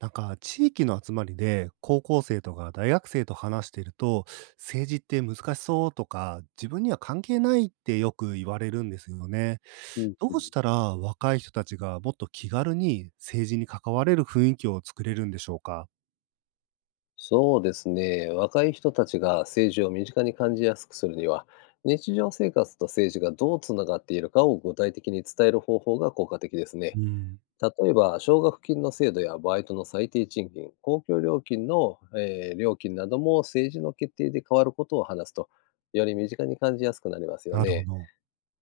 なんか地域の集まりで高校生とか大学生と話していると、政治って難しそうとか自分には関係ないってよく言われるんですよね。うんどううん、したら若い人たちがもっと気軽に政治に関われる雰囲気を作れるんでしょうか。そうですね。若い人たちが政治を身近に感じやすくするには、日常生活と政治がどうつながっているかを具体的に伝える方法が効果的ですうね。ん、例えば、奨学金の制度やバイトの最低賃金、公共料金の、料金なども政治の決定で変わることを話すと、より身近に感じやすくなりますよなるほね。ど。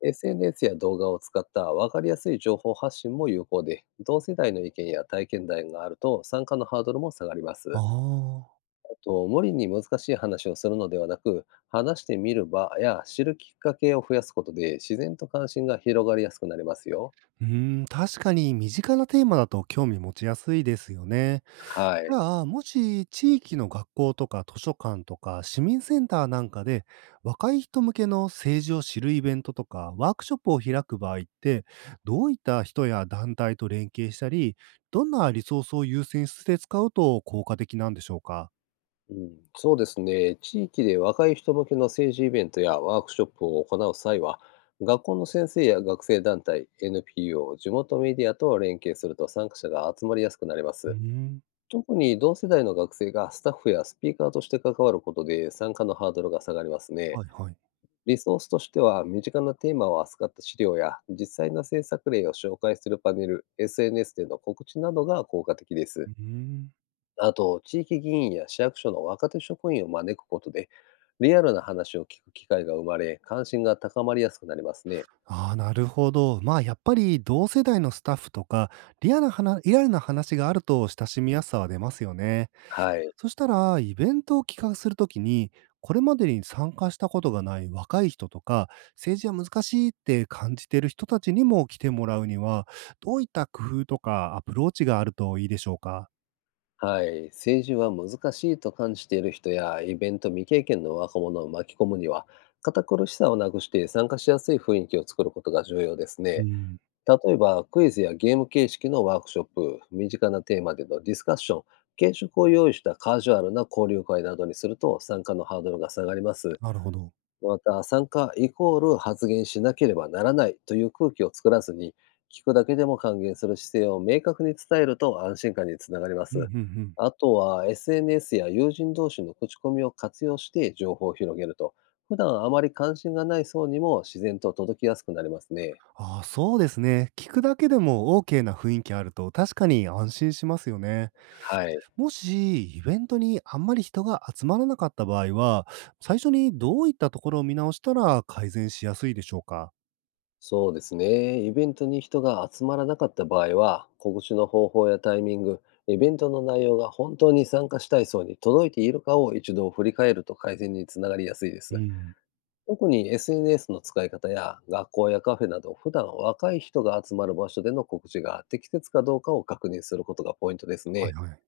SNS や動画を使った分かりやすい情報発信も有効で、同世代の意見や体験談があると参加のハードルも下がりまあす。あ。と無理に難しい話をするのではなく、話してみる場や知るきっかけを増やすことで、自然と関心が広がりやすくなりますよ。うー確かに身近なテーマだと興味持ちやすいですよね。はじい。ゃあ、もし地域の学校とか図書館とか市民センターなんかで若い人向けの政治を知るイベントとかワークショップを開く場合って、どういった人や団体と連携したり、どんなリソースを優先して使うと効果的なんでしょうか。うん、そうですね。地域で若い人向けの政治イベントやワークショップを行う際は、学校の先生や学生団体、NPO、地元メディアと連携すると参加者が集まりやすくなりまうーす。ん。特に同世代の学生がスタッフやスピーカーとして関わることで参加のハードルが下がりますね。はいはい。リソースとしては、身近なテーマを扱った資料や、実際の制作例を紹介するパネル、SNS での告知などが効果的です。うーん。あと、地域議員や市役所の若手職員を招くことで、リアルな話を聞く機会が生まれ、関心が高まりやすくなりますね。ああ、なるほど。まあ、やっぱり同世代のスタッフとか、リアルな話があると親しみやすさは出ますよね。はい。そしたら、イベントを企画するときに、これまでに参加したことがない若い人とか、政治は難しいって感じている人たちにも来てもらうには、どういった工夫とかアプローチがあるといいでしょうか？はい。政治は難しいと感じている人や、イベント未経験の若者を巻き込むには、堅苦しさをなくして参加しやすい雰囲気を作ることが重要ですうね。ん、例えば、クイズやゲーム形式のワークショップ、身近なテーマでのディスカッション、軽食を用意したカジュアルな交流会などにすると参加のハードルが下がります。なるほど。また、参加イコール発言しなければならないという空気を作らずに、聞くだけでも還元する姿勢を明確に伝えると安心感につながりまうんうんうす。ん。あとは、SNS や友人同士の口コミを活用して情報を広げると、普段あまり関心がない層にも自然と届きやすくなりますね。ああ、そうですね。聞くだけでも OK な雰囲気あると確かに安心しますよね。はい。もしイベントにあんまり人が集まらなかった場合は、最初にどういったところを見直したら改善しやすいでしょうか？そうですね。イベントに人が集まらなかった場合は、告知の方法やタイミング、イベントの内容が本当に参加したい層に届いているかを一度振り返ると改善につながりやすいでうす。ん。特に SNS の使い方や学校やカフェなど普段若い人が集まる場所での告知が適切かどうかを確認することがポイントですはいね。はい。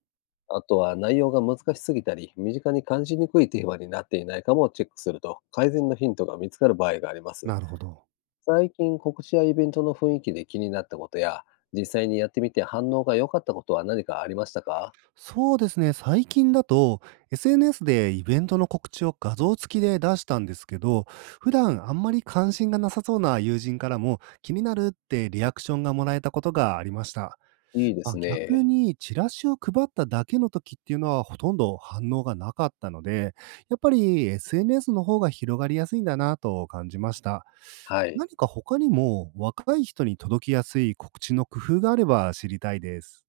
あとは内容が難しすぎたり身近に感じにくいテーマになっていないかもチェックすると改善のヒントが見つかる場合があります。なるほど。最近告知やイベントの雰囲気で気になったことや、実際にやってみて反応が良かったことは何かありましたか。そうですね、最近だと SNS でイベントの告知を画像付きで出したんですけど、普段あんまり関心がなさそうな友人からも気になるってリアクションがもらえたことがありました。いいでますあ、逆ね。にチラシを配っただけの時っていうのはほとんど反応がなかったので、やっぱり SNS の方が広がりやすいんだなと感じました。はい。何か他にも若い人に届きやすい告知の工夫があれば知りたいです。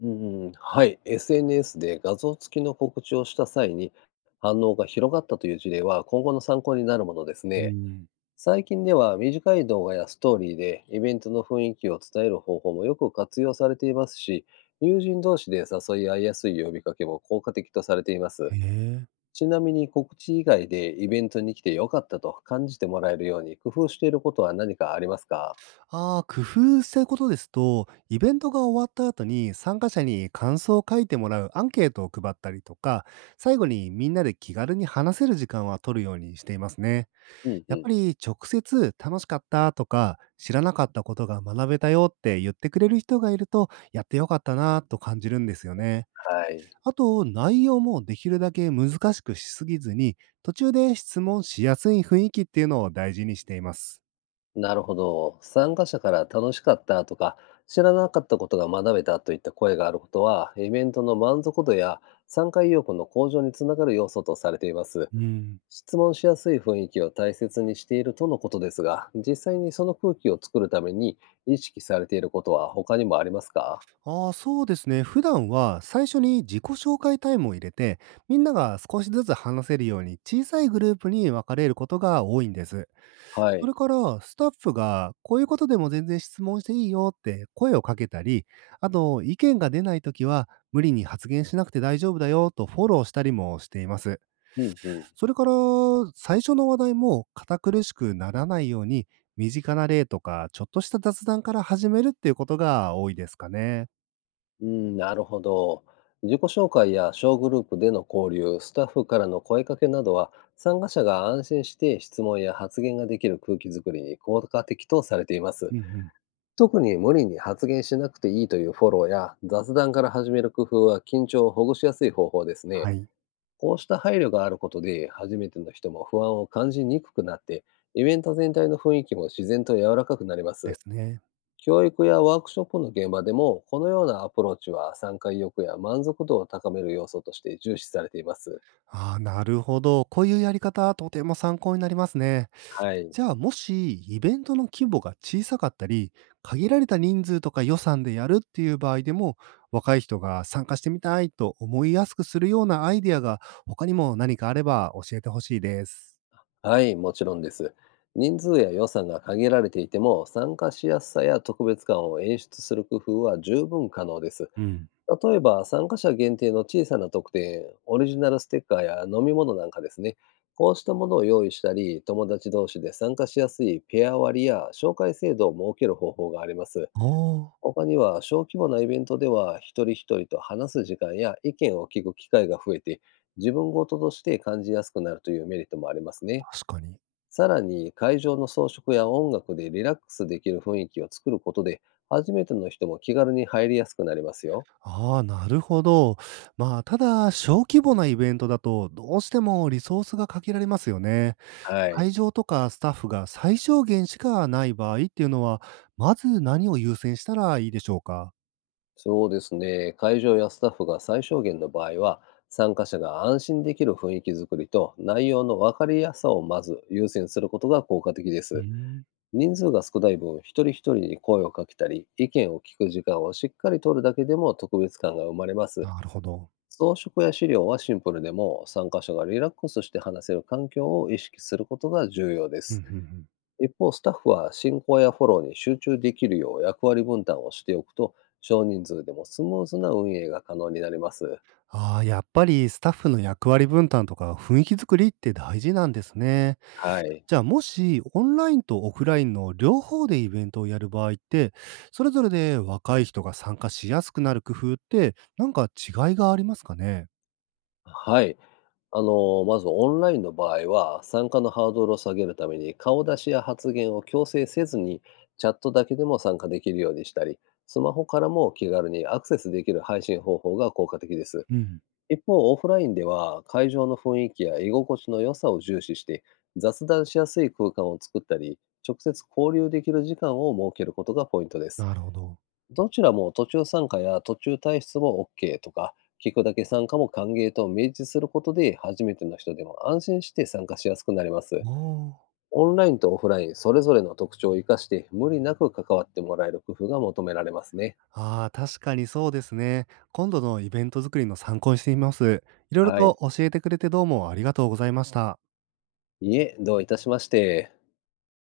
うんうん。はい。SNS で画像付きの告知をした際に反応が広がったという事例は今後の参考になるものですうね。ん、最近では短い動画やストーリーでイベントの雰囲気を伝える方法もよく活用されていますし、友人同士で誘い合いやすい呼びかけも効果的とされています。へえ。ちなみに告知以外でイベントに来て良かったと感じてもらえるように工夫していることは何かありますか？ああ、工夫してることですと、イベントが終わった後に参加者に感想を書いてもらうアンケートを配ったりとか、最後にみんなで気軽に話せる時間は取るようにしていますね。うんうやっぱん。り直接楽しかったとか、知らなかったことが学べたよって言ってくれる人がいると、やってよかったなと感じるんですよね。はい。あと、内容もできるだけ難しくしすぎずに、途中で質問しやすい雰囲気っていうのを大事にしています。なるほど。参加者から楽しかったとか、知らなかったことが学べたといった声があることは、イベントの満足度や参加意欲の向上につながる要素とされています。うん。質問しやすい雰囲気を大切にしているとのことですが、実際にその空気を作るために意識されていることは他にもありますか？ああ、そうですね。普段は最初に自己紹介タイムを入れて、みんなが少しずつ話せるように小さいグループに分かれることが多いんです。はそれい。からスタッフがこういうことでも全然質問していいよって声をかけたり、あと意見が出ないときは無理に発言しなくて大丈夫だよとフォローしたりもしています。うんうん。それから最初の話題も堅苦しくならないように、身近な例とかちょっとした雑談から始めるっていうことが多いですかね。うん、なるほど。自己紹介や小グループでの交流、スタッフからの声かけなどは、参加者が安心して質問や発言ができる空気づくりに効果的とされていまうす。んうん。特に無理に発言しなくていいというフォローや雑談から始める工夫は緊張をほぐしやすい方法ですね。はい、こうした配慮があることで、初めての人も不安を感じにくくなって、イベント全体の雰囲気も自然と柔らかくなりまです。すね。教育やワークショップの現場でも、このようなアプローチは参加意欲や満足度を高める要素として重視されています。ああ、なるほど。こういうやり方、とても参考になりますね。はい。じゃあ、もし、イベントの規模が小さかったり、限られた人数とか予算でやるっていう場合でも、若い人が参加してみたいと思いやすくするようなアイディアが、他にも何かあれば教えてほしいです。はい、もちろんです。人数や予算が限られていても、参加しやすさや特別感を演出する工夫は十分可能です。うん。例えば、参加者限定の小さな特典、オリジナルステッカーや飲み物なんかですね。こうしたものを用意したり、友達同士で参加しやすいペア割りや紹介制度を設ける方法があります。ああ、他には小規模なイベントでは一人一人と話す時間や意見を聞く機会が増えて自分ごととして感じやすくなるというメリットもありますね。確かに。さらに会場の装飾や音楽でリラックスできる雰囲気を作ることで初めての人も気軽に入りやすくなりますよ。ああ、なるほど。まあ、ただ、小規模なイベントだと、どうしてもリソースが限られますよね。は会い。場とかスタッフが最小限しかない場合っていうのは、まず何を優先したらいいでしょうか？そうですね。会場やスタッフが最小限の場合は、参加者が安心できる雰囲気づくりと内容の分かりやすさをまず優先することが効果的でうーす。ん。人数が少ない分、一人一人に声をかけたり、意見を聞く時間をしっかり取るだけでも特別感が生まれます。なるほど。装飾や資料はシンプルでも、参加者がリラックスして話せる環境を意識することが重要でうん、うす。んうん。一方、スタッフは進行やフォローに集中できるよう役割分担をしておくと、少人数でもスムーズな運営が可能になります。ああ、やっぱりスタッフの役割分担とか雰囲気作りって大事なんですね。はい。じゃあ、もしオンラインとオフラインの両方でイベントをやる場合って、それぞれで若い人が参加しやすくなる工夫って、なんか違いがありますかね？はい。あの、まずオンラインの場合は、参加のハードルを下げるために、顔出しや発言を強制せずに、チャットだけでも参加できるようにしたり、スマホからも気軽にアクセスできる配信方法が効果的です。うん。一方、オフラインでは、会場の雰囲気や居心地の良さを重視して、雑談しやすい空間を作ったり、直接交流できる時間を設けることがポイントです。なるほど。どちらも途中参加や途中退出も OK とか、聞くだけ参加も歓迎と明示することで、初めての人でも安心して参加しやすくなりまあす。あ。オンラインとオフライン、それぞれの特徴を生かして、無理なく関わってもらえる工夫が求められますね。ああ、確かにそうですね。今度のイベント作りの参考にしてみます。いろいろはとい。教えてくれてどうもありがとうございました。いえ、どういたしまして。